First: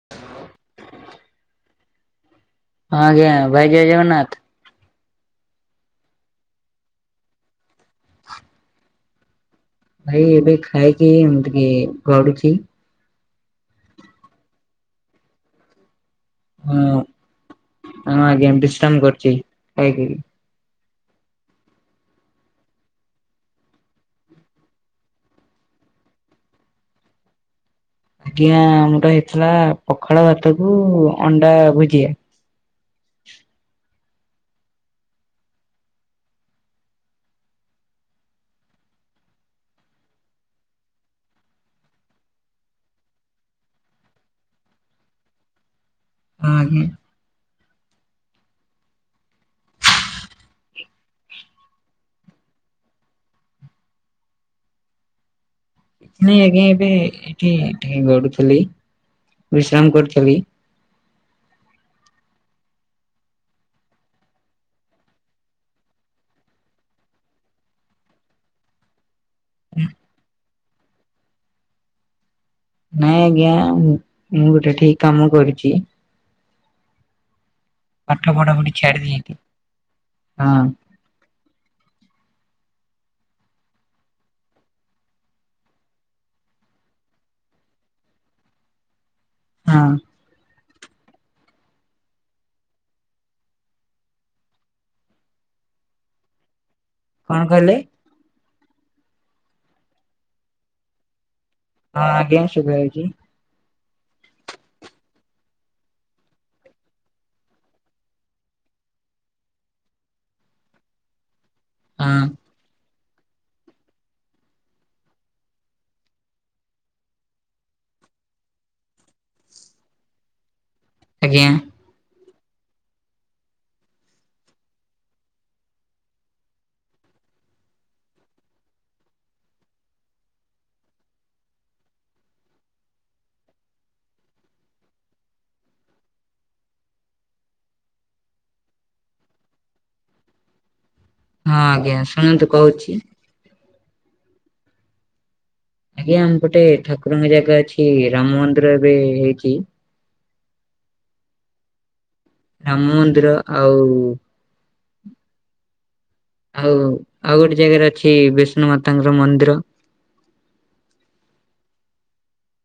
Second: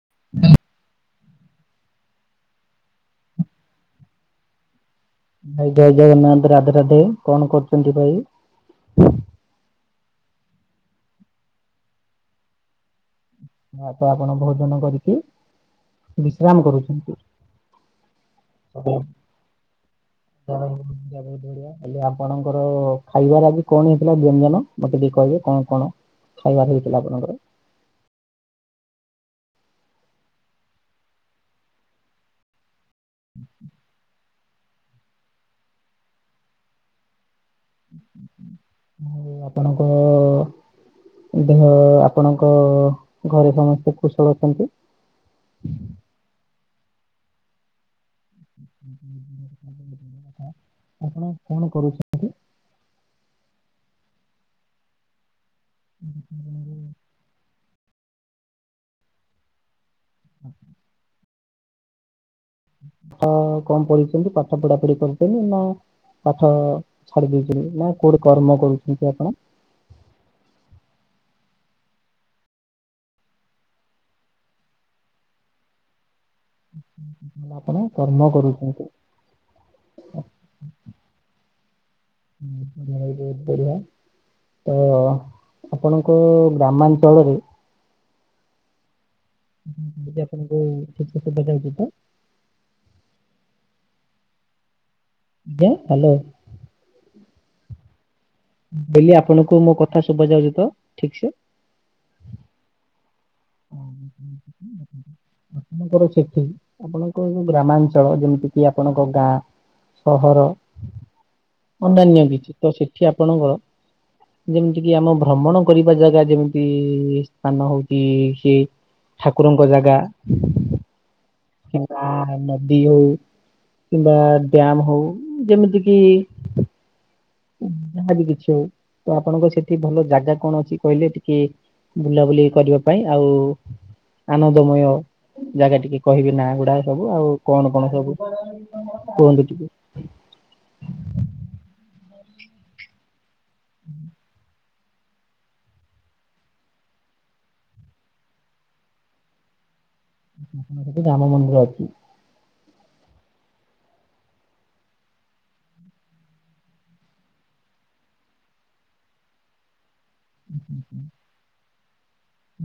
[unintelligible] ହଁ ଆଜ୍ଞା ଭାଇ ଜୟ ଜଗନ୍ନାଥ। ଭାଇ ଜୟ ଜଗନ୍ନାଥ ରାଧେ ରାଧେ କଣ କରୁଛନ୍ତି ଭାଇ। ଭାଇ ଏବେ ଖାଇକି ଏମିତି ଟିକେ ଗଡୁଚି। ଭାତ ଆପଣ ଭୋଜନ କରିକି ବିଶ୍ରାମ ହଁ କରୁଛନ୍ତି। ହଁ ଆଜ୍ଞା ବିଶ୍ରାମ [unintelligible] କରୁଛି ଖାଇକି। ଆଜି ଆପଣଙ୍କର ଖାଇବାରେ ଆଜି କଣ ହେଇଥିଲା ବ୍ୟଞ୍ଜନ ମୋତେ ଟିକେ କହିବେ କଣ କଣ? ଖାଇବାରେ ହେଇଥିଲା ଆପଣଙ୍କର। ଆଜ୍ଞା ଆମର ହେଇଥିଲା ପଖାଳ ଭାତକୁ ଅଣ୍ଡା ଭୁଜିଆ। ଆଉ ଆପଣଙ୍କ ଦେହ ଆପଣଙ୍କ ଘରେ ସମସ୍ତେ କୁଶଳ ଅଛନ୍ତି। ଆଜ୍ଞା। ଆପଣ କଣ କରନ୍ତି? କିଛି ନାଇଁ ଆଜ୍ଞା ଏବେ ଏଠି ଟିକେ ଗଡୁଥିଲି ବିଶ୍ରାମ କରୁଥିଲି। ହଁ କଣ ପଢିଛନ୍ତି ପାଠ ପଢ଼ା ପଢ଼ି କରିଛନ୍ତି ନା। ପାଠ ଛାଡ଼ି ଦେଇଛନ୍ତି ନା କୋଉଠି କର୍ମ କରୁଛନ୍ତି ଆପଣ? ହୁଁ। ନାଇଁ ଆଜ୍ଞା ମୁଁ ମୁଁ ଗୋଟେ ଠିକ୍ କାମ କରିଚି। ମୁଁ କହିଲି ଆପଣ କର୍ମ ପାଠ ପଢ଼ା ପଢ଼ି କରୁଛନ୍ତି। ଛାଡ଼ିଦେଇକି ହଁ। ହୁଁ ବଢ଼ିଆ ହେଇଥିବ ବଢ଼ିଆ। ତ ଆପଣଙ୍କ ଗ୍ରାମାଞ୍ଚଳରେ ହଁ ଦିଦି ଆପଣଙ୍କୁ ଠିକ୍ ସେ ଶୁଣାଯାଉଛି ତ। ଆଜ୍ଞା ହ୍ୟାଲୋ। କଣ କହିଲେ? ମୁଁ କହିଲି ଆପଣଙ୍କୁ ମୋ କଥା ଶୁଭା ଯାଉଚି ତ ଠିକ୍ ସେ। ହଁ ଆଜ୍ଞା ଶୁଭା ଯାଉଚି। [unintelligible] ଆପଣଙ୍କର ସେଠି ଆପଣଙ୍କର ଯୋଉ ଗ୍ରାମାଞ୍ଚଳ ଯେମିତି କିି ଆପଣଙ୍କ ଗାଁ ସହର ହଁ ଅନ୍ୟାନ୍ୟ ବେତୀତ ତ ସେଠି ଆପଣଙ୍କର ଯେମିତି କିି ଆମ ଭ୍ରମଣ କରିବା ଜାଗା ଯେମିତି ସ୍ଥାନ ହଉଚି। କି ଠାକୁରଙ୍କ ଜାଗା। ଆଜ୍ଞା। [unintelligible] ନଦୀ ହଉ କିମ୍ବା ଡାମ୍ ହଉ ଯେମିତି କିି ଯାହା ବି କିଛି ଆଉ ତ ଆପଣଙ୍କ ସେଠି ଭଲ ଜାଗା କଣ ଅଛି କହିଲେ ଟିକେ ବୁଲାବୁଲି କରିବା ପାଇଁ ଆଉ ଆନନ୍ଦମୟ ଜାଗା ଟିକେ କହିବେ ନା ଗୁଡା ସବୁ ଆଉ କଣ କଣ ସବୁ? କୁହନ୍ତୁ ଟିକେ? ହଁ ଆଜ୍ଞା ଶୁଣନ୍ତୁ କହୁଛି। [unintelligible] ଆଜ୍ଞା ଆମ ଗୋଟେ ଠାକୁରଙ୍କ ଜାଗା ଅଛି ରାମ ମନ୍ଦିର ଏବେ ହେଇଛି। ରାମ ମନ୍ଦିର ଅଛି। ରାମ ମନ୍ଦିର ଆଉ ଆଉ ଆଉ ଗୋଟେ ଜାଗାରେ ଅଛି ବିଷ୍ଣୁ ମାତାଙ୍କର ମନ୍ଦିର।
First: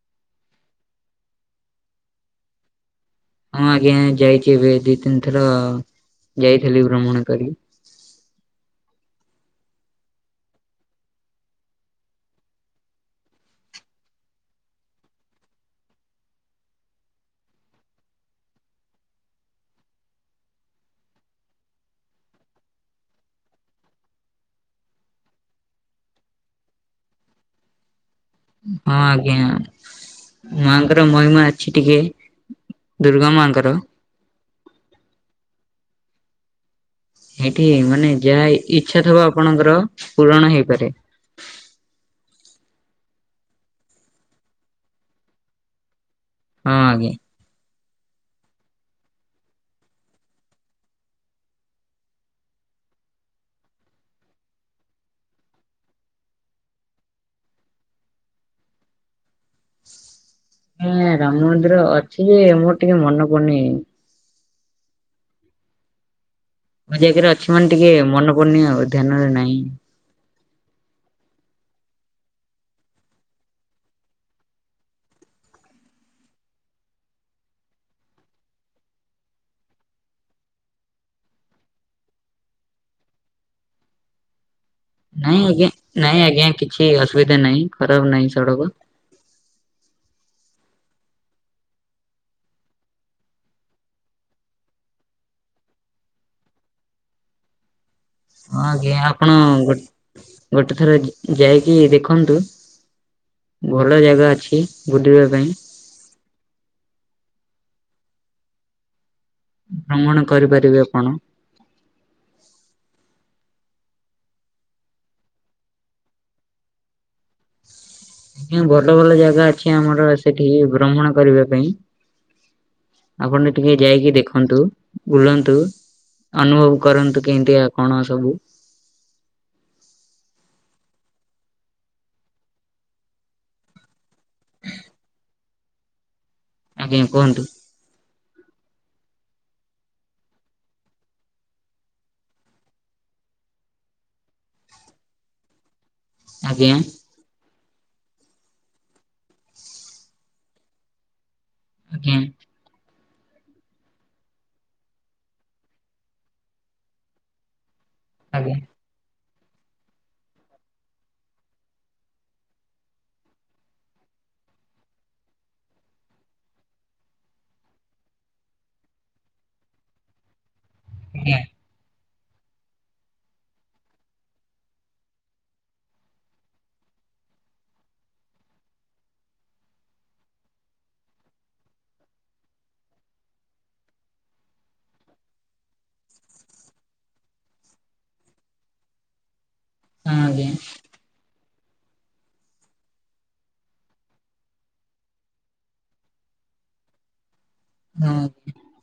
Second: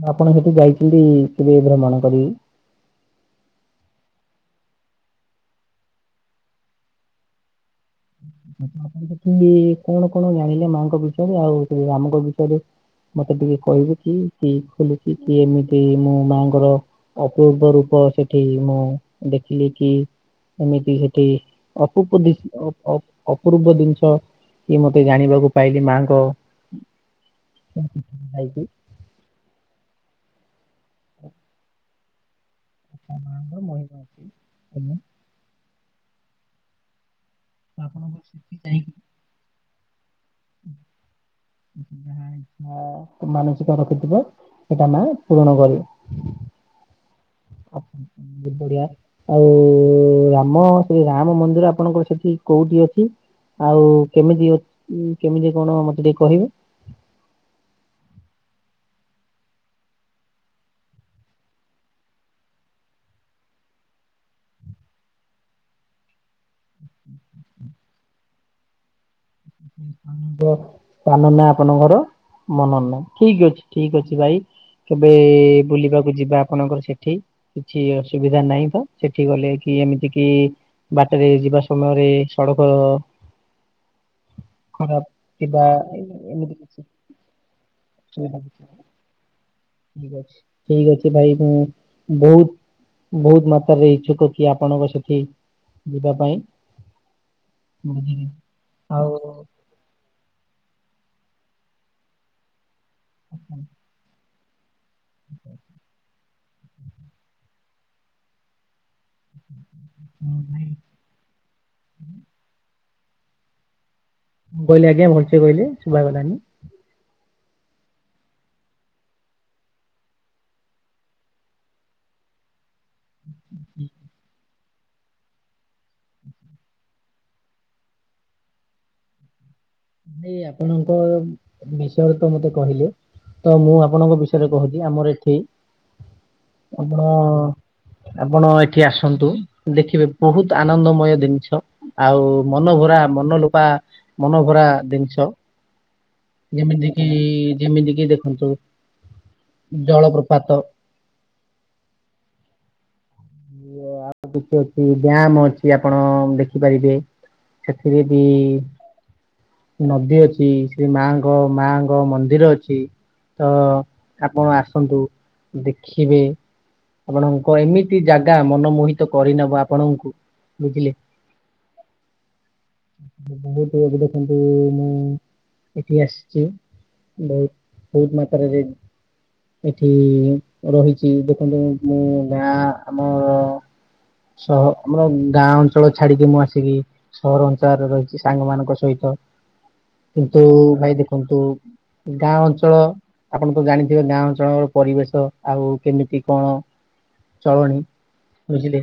ମୁଁ ଆପଣ ସେଠି ଯାଇଥିଲି [unintelligible] ଭ୍ରମଣ କରିବି? ହଁ ଆଜ୍ଞା ଯାଇଛି ଏବେ ଦି ତିନି ଥର ଯାଇଥିଲି ଭ୍ରମଣ କରି। ପ କି କଣ କଣ ଜାଣିଲେ ମାଙ୍କ ବିଷୟରେ ଆଉ ସେ ରାମଙ୍କ ବିଷୟରେ? ମତେ ଟିକେ କହିବୁ କି କିଏ ଖୋଲୁଛି କି ଏମିତି ମୋ ମାଆଙ୍କର? ଅପୂର୍ବ ରୂପ ସେଠି ମୁଁ ଦେଖିଲି କି ଏମିତି ସେଠି ଅପଦ [unintelligible] ଅପୂର୍ବ ଜିନିଷ କି ମତେ ଜାଣିବାକୁ ପାଇଲି ମାଙ୍କ କି [unintelligible] ହଁ ଆଜ୍ଞା ମାଙ୍କର ମହିମା ଅଛି ଟିକେ। ଦୁର୍ଗା ମାଙ୍କର। [unintelligible] ସେଇଠି ମାନେ ଆପଣଙ୍କ ଯାହା ସେଠି ଯାଇକି ଇଚ୍ଛା ଥବ ଆପଣଙ୍କର ପୂରଣ ହେଇପାରେ। ହ [unintelligible] ମାନସିକ ରଖିଥିବ ସେଇଟା ନା ପୂରଣ କରିବେ। ହଁ ଆଜ୍ଞା। ବଢିଆ। ଆଉ ରାମ ସେ ରାମ ମନ୍ଦିର ଆପଣଙ୍କର ସେଠି କୋଉଠି ଅଛି? ଆଉ କେମିତି ଅ କେମିତି କଣ ମତେ ଟିକେ କହିବେ? ହଁ ରାମ ମନ୍ଦିର ଅଛି ଯେ ମୋର ଟିକେ ମନେ ପଡୁନି। ମୋ ଜାଗାରେ ଅଛି ମାନେ ଟିକେ ମନ ପନଣି ଧ୍ୟାନରେ ନାହିଁ। [unintelligible] ସାନ ନାଁ ଆପଣଙ୍କର ମନୋର ନାହିଁ ଠିକ ଅଛି ଠିକ ଅଛି ଭାଇ। କେବେ ବୁଲିବାକୁ ଯିବା ଆପଣଙ୍କର ସେଠି। କିଛି ଅସୁବିଧା ନାହିଁ ତ ସେଠି ଗଲେ କି ଏମିତି କି ବାଟରେ ଯିବା ସମୟରେ ସଡ଼କ ଖରାପ ନାଇଁ ଥିବା ଆଜ୍ଞା ନାଇଁ ଆଜ୍ଞା କିଛି ଅସୁବିଧା ନାହିଁ ଖରାପ ନାହିଁ ଅସୁବିଧା କିଛି ସଡ଼କ। ଠିକ ଅଛି ଠିକ ଅଛି ଭାଇ ମୁଁ ବହୁତ ବହୁତ ମାତ୍ରାରେ ଇଚ୍ଛୁକ କି ଆପଣଙ୍କ ସେଠି ଯିବା ପାଇଁ। ବୁଝିଲି ହଁ ଆଜ୍ଞା ଆଉ ଆପଣ ହଁ ଗୋଟେ ଗୋଟେ ଥର ଯାଇକି ଦେଖନ୍ତୁ ଭଲ ଜାଗା ଅଛି। ବୁଲିବା ପାଇଁ। ଭ୍ରମଣ ଭାଇ କରିପାରିବେ ଆପଣ। ମୁଁ କହିଲେ ଆଜ୍ଞା ଭଲସେ କହିଲେ ଶୁଭାଗଲାନି? ଆଜ୍ଞା ଭଲ ଭଲ ଜାଗା ଅଛି ଆମର ସେଠିକି ଭ୍ରମଣ କରିବା ପାଇଁ। ଆପଣ ଟିକେ ଯାଇକି ଦେଖନ୍ତୁ। ବୁଲନ୍ତୁ ଅନୁଭବ କରନ୍ତୁ କେମିତିଆ କଣ ସବୁ। ଏଇ ଆପଣଙ୍କ ବିଷୟରେ ତ ମତେ କହିଲେ। ତ ମୁଁ ଆପଣଙ୍କ ବିଷୟରେ କହୁଛି ଆମର ଏଠି ଆଜ୍ଞା ଆପଣ କୁହନ୍ତୁ ଆପଣ ଏଠି ଆସନ୍ତୁ ଦେଖିବେ ବହୁତ୍ ଆନନ୍ଦମୟ ଦିନିଷ। ଆଉ ମନଭରା ମନଲୋପା ମନଭରା ଦିନିଷ ଆଜ୍ଞା ଯେମିତି କିି ଯେମିତି କିି ଦେଖନ୍ତୁ ଜଳପ୍ରପାତ। ଆଜ୍ଞା। ଆଉ ତ କିଛି ଅଛି ଡ୍ୟାମ ଅଛି ଆପଣ ଦେଖିପାରିବେ। ସେଥିରେ ବି ଆଜ୍ଞା ନଦୀ ଅଛି ସେ ମାଙ୍କ ମାଙ୍କ ମନ୍ଦିର ଅଛି। ତ ଆପଣ ଆସନ୍ତୁ ଦେଖିବେ। ଆପଣଙ୍କ ଏମିତି ଜାଗା ମନମୋହିତ କରିନବ ଆପଣଙ୍କୁ ବୁଝିଲେ। ଆଜ୍ଞା। [inaudible] ବୋହୁତ୍ ଏବେ ଦେଖନ୍ତୁ ମୁଁ ଏଠି ଆସିଚି। ବହୁତ୍ ବହୁତ୍ ମାତ୍ରାରେ ଏଠି ରହିଚି ଦେଖନ୍ତୁ ମୁଁ ମା ଆମର ସହ ଆମର ଗାଁ ଅଞ୍ଚଳ ଛାଡିକି ମୁଁ ଆସିକି ସହର ଅଞ୍ଚାରେ ରହିଛି ସାଙ୍ଗ ମାନଙ୍କ ସହିତ କିନ୍ତୁ ଆଜ୍ଞା ଭାଇ ଦେଖନ୍ତୁ ଗାଁ ଅଞ୍ଚଳ ଆପଣ ତ ଜାଣିଥିବେ ଗାଁ ଅଞ୍ଚଳର ପରିବେଶ ଆଉ କେମିତି କଣ ଚଳଣି ହଁ ବୁଝିଲେ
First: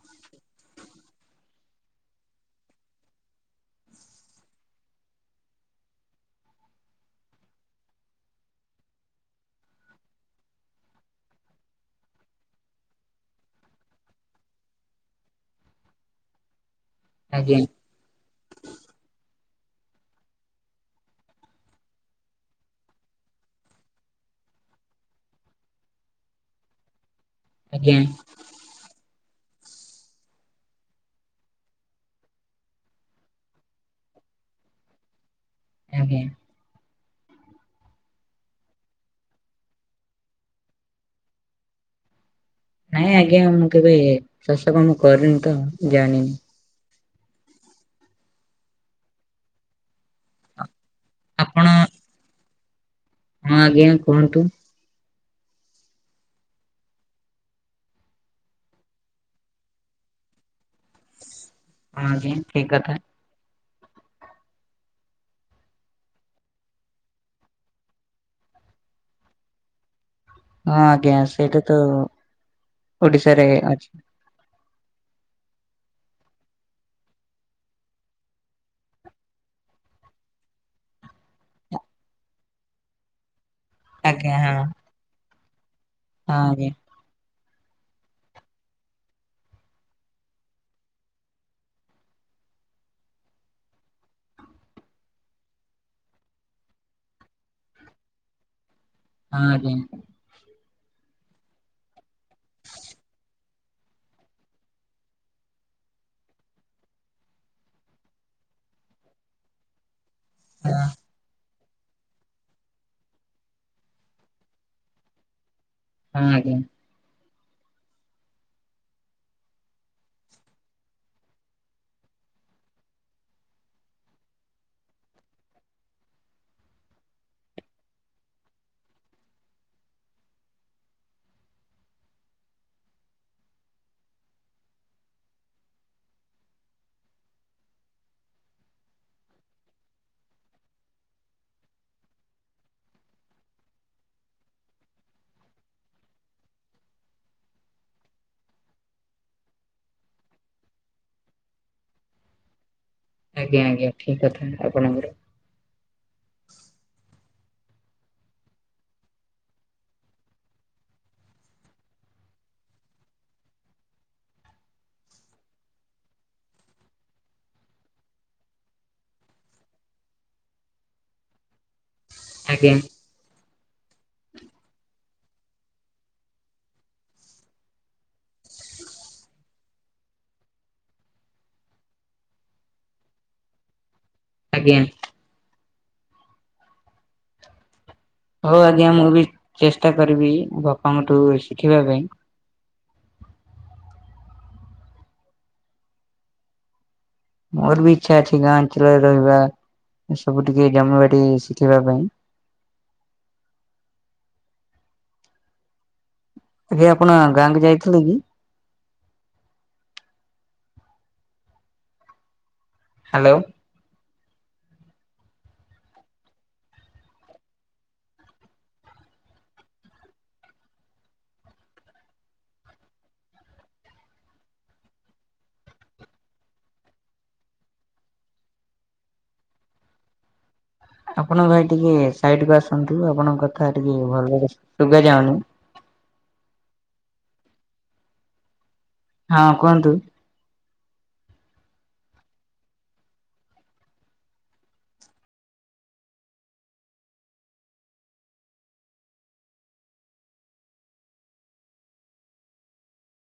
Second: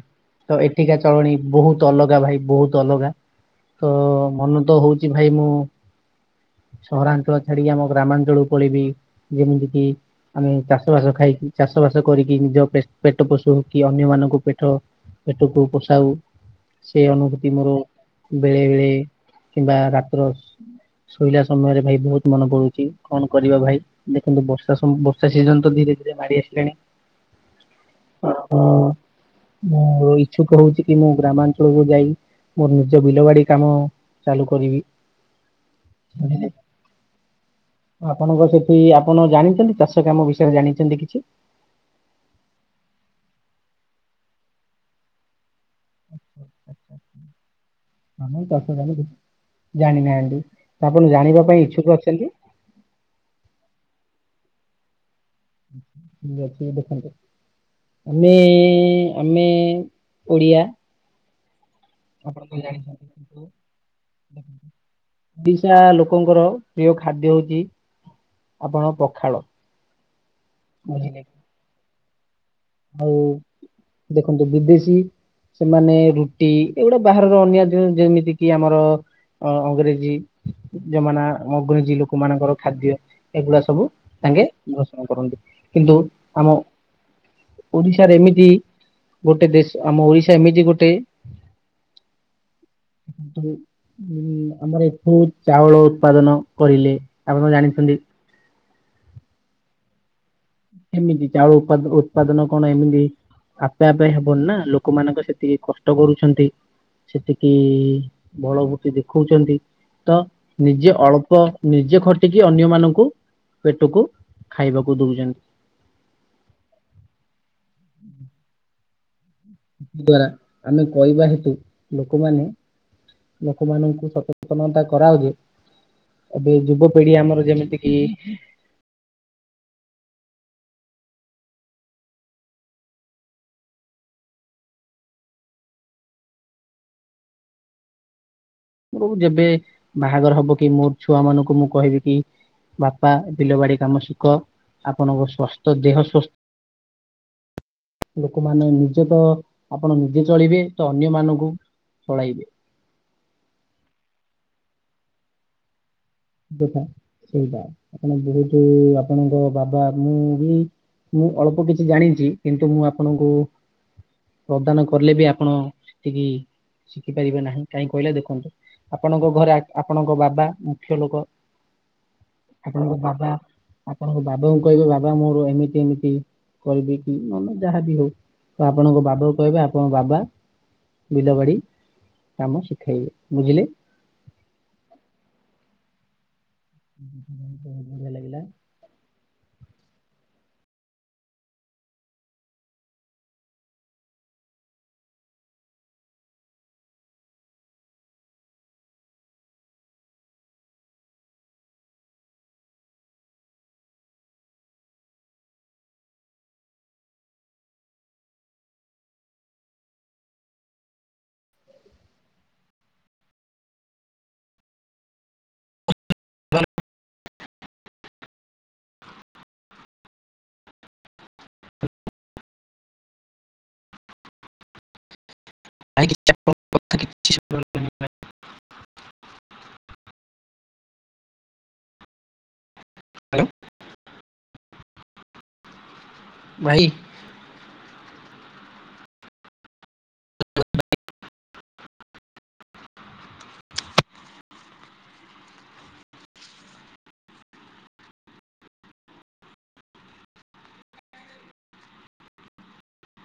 ତ ଏଠିକା ଚଳଣି ବହୁତ ଅଲଗା ଭାଇ ବହୁତ ଅଲଗା। ତ ମନ ତ ହଉଚ ଭାଇ ମୁଁ ସହରାଞ୍ଚଳ ଛାଡିକି ଆମ ଗ୍ରାମାଞ୍ଚଳକୁ ପଳେଇବି ଯେମିତି କି ଆମେ ଚାଷ ବାସ ଖାଇକି ଚାଷ ବାସ କରିକି ନିଜ ପେ ପେ ଟେ ପେଟ ପୋଷୁ କି ଅନ୍ୟ ମନଙ୍କୁ ପେଟ ପେଟକୁ ପୋଷାଉ ସେ ଅନୁଭୂତି ଆଜ୍ଞା ମୋର ବେଳେ ବେଳେ କିମ୍ବା ରାତ୍ର ଜ ଶୋଇଲା ସମୟରେ ଭାଇ ବହୁତ୍ ମନେ ପଡୁଚି କଣ କରିବା ଭାଇ। ଦେଖନ୍ତୁ ବର୍ଷା ସବୁ ବର୍ଷା ସିଜନ ତ ଧୀରେ ଧୀରେ ମାଡି ଆସିଲାଣି। ଆଜ୍ଞା। ଅହ ମୁଁ ଇଚ୍ଛୁକ ହୋଉଚି କି ମୁଁ ଗ୍ରାମାଞ୍ଚଳକୁ ଯାଇ ମୋର ନିଜ ବିଲ ବାଡି କାମ ଚାଲୁ କରିବି ଆଜ୍ଞା। ଆଜ୍ଞା। ବୁଝିଲେ। ଆପଣଙ୍କ ସେଠି ଆପଣ ଜାଣିଚନ୍ତି ଚାଷ କାମ ବିଷୟରେ ଜାଣିଚନ୍ତି କିଛି? ନାଇଁ ଆଜ୍ଞା ମୁଁ କେବେ ଚାଷ କାମ କରିନି ତ ଜାଣିନି। ଆମର ଚାଷ କାମ କିଛି ଜାଣିନାହାନ୍ତି ଆପଣ ଜାଣିବା ପାଇଁ ଆପଣ ଇଚ୍ଛୁକ ଅଛନ୍ତି? ହଁ ଆଜ୍ଞା କୁହନ୍ତୁ? ଯେତିକି ଦେଖନ୍ତି। ଆମେ ଆମେ ଓଡ଼ିଆ। ହଁ ଆଜ୍ଞା ଆପଣ କେଇ ଠିକ କଥା। ଜାଣିଛନ୍ତି। ଓଡିଶା ଲୋକଙ୍କର ପ୍ରିୟ ଖାଦ୍ୟ ହଉଛି। ଆପଣ ଙ୍କ ପଖାଳ। ହଁ ଆଜ୍ଞା ବୁଝିଲେ କି ସେଇଟା ତ ଆଉ ଓଡିଶାରେ ଅଛି। ଦେଖନ୍ତୁ ବିଦେଶୀ। ସେମାନେ ରୁଟି ଏଗୁଡା ବାହାରର ଅନ୍ୟା [unintelligible] ଯେମିତି କିି ଆମର ଅ-ଅଂଗ୍ରେଜୀ ଜମାନା ଅଂଗ୍ରେଜୀ ଲୋକମାନଙ୍କର ଖାଦ୍ୟ ଏଗୁଡା ସବୁ ଆଜ୍ଞା ତାଙ୍କେ ହଁ [inaudible] କରନ୍ତି କିନ୍ତୁ ହଁ ଆମ ଆଜ୍ଞା। ଓଡିଶାରେ ଏମିତି ଗୋଟେ ଦେଶ ଆମ ଓଡିଶା ଏମିତି ଗୋଟେ [inaudible] ଉଁ ଆମର ଏଇଠୁ ଚାଉଳ ଉତ୍ପାଦନ କରିଲେ ଆପଣ ଜାଣିଛନ୍ତି? ହଁ ଆଜ୍ଞା। ଏମିତି ଚାଉଳ ଉପାଦ-ଉତ୍ପାଦନ କଣ ଏମିତି ଆପେ ଆପେ ହେବନି ନା ଲୋକମାନଙ୍କ ସେତିକି କଷ୍ଟ କରୁଛନ୍ତି। ସେତିକି ବଳ ଭୃତି ଦେଖଉଛନ୍ତି। ତ ହଁ ହଁ ଆଜ୍ଞା। ନିଜେ ଅଳ୍ପ ନିଜେ ଖଟିକି ଅନ୍ୟମାନଙ୍କୁ ପେଟକୁ ଖାଇବାକୁ ଦଉଛନ୍ତି। ହଁ ଆଜ୍ଞା। ହୁଁ [inaudible] ଦ୍ଵାରା ଆମେ କହିବା ହେତୁ ଲୋକମାନେ ଲୋକମାନଙ୍କୁ ସଚେତନତା କରାଅ ଯେ ଏବେ ଯୁବପିଢି ଆମର ଯେମିତି କିି ମୋର ଯେବେ ବାହାଘର ହବ କି ମୋର ଛୁଆମାନଙ୍କୁ ମୁଁ କହିବି କି ବାପା ବିଲ ବାଡି କାମ ଶିଖ। ଆପଣଙ୍କ ସ୍ଵାସ୍ଥ ଦେହ ସ୍ବ ଲୋକମାନେ ନିଜେ ତ ଆପଣ ନିଜେ ଚଳିବେ ତ ଅନ୍ୟମାନଙ୍କୁ ଚଳାଇବେ। ଆଜ୍ଞା ଆଜ୍ଞା ଠିକ୍ କଥା ଆପଣଙ୍କର। କଥା ସେଇଟା। ଆପଣ ବହୁତୁ ଆପଣଙ୍କ ବାବା ମୁଁ ବି ମୁଁ ଅଳ୍ପ କିଛି ଜାଣିଛି କିନ୍ତୁ ମୁଁ ଆପଣଙ୍କୁ ପ୍ରଦାନ କଲେ ବି ଆପଣ ସେତିକି ଶିଖି ପାରିବେ ନାହିଁ କାହିଁ କହିଲେ ଦେଖନ୍ତୁ ଆପଣଙ୍କ ଘରେ ଆକ୍-ଆପଣଙ୍କ ବାବା ମୁ ଖ୍ୟ ଲୋକ। ଆଜ୍ଞା ଆପଣଙ୍କ ବାବା ଆପଣଙ୍କ ବାବାଙ୍କୁ କହିବେ ବାବା ମୋର ଏମିତି ଏମିତି କରିବି କି ନହେଲେ ନାଇଁ ଯାହାବି ହଉ ତ ଆପଣଙ୍କ ବାବାକୁ କହିବେ ଆପଣଙ୍କ ବାବା ବିଲବାଡି କାମ ଶିଖେଇବେ। ବୁଝିଲେ? ଆଜ୍ଞା। ହୁଁଁ [inaudible] ହଉ ଆଜ୍ଞା ମୁଁ ବି ଚେଷ୍ଟା କରିବି ବାପାଙ୍କଠୁ ଶିଖିବା ପାଇଁ। ମୋର ବି ଇଚ୍ଛା ଅଛି ଗାଁ ଅଞ୍ଚଳରେ ରହିବା, ସବୁ ଟିକେ ଜମିବାଡ଼ି ଶିଖିବା ପାଇଁ। ଆଜ୍ଞା ଆପଣ ଗାଁକୁ ଯାଇଥିଲେ କି? ହ୍ୟାଲୋ। [inaudible] ଆପଣଙ୍କ କଥା କିଛି [inaudible] ଆପଣ ଭାଇ ଟିକେ ସାଇଟକୁ ଆସନ୍ତୁ। ଆପଣଙ୍କ ଶୁଣାଗଲା। କଥା ଟିକେ ଭଲରେ ଶୁଗା ଯାଉନି। ଭାଇ। ହଁ କୁହନ୍ତୁ। [inaudible]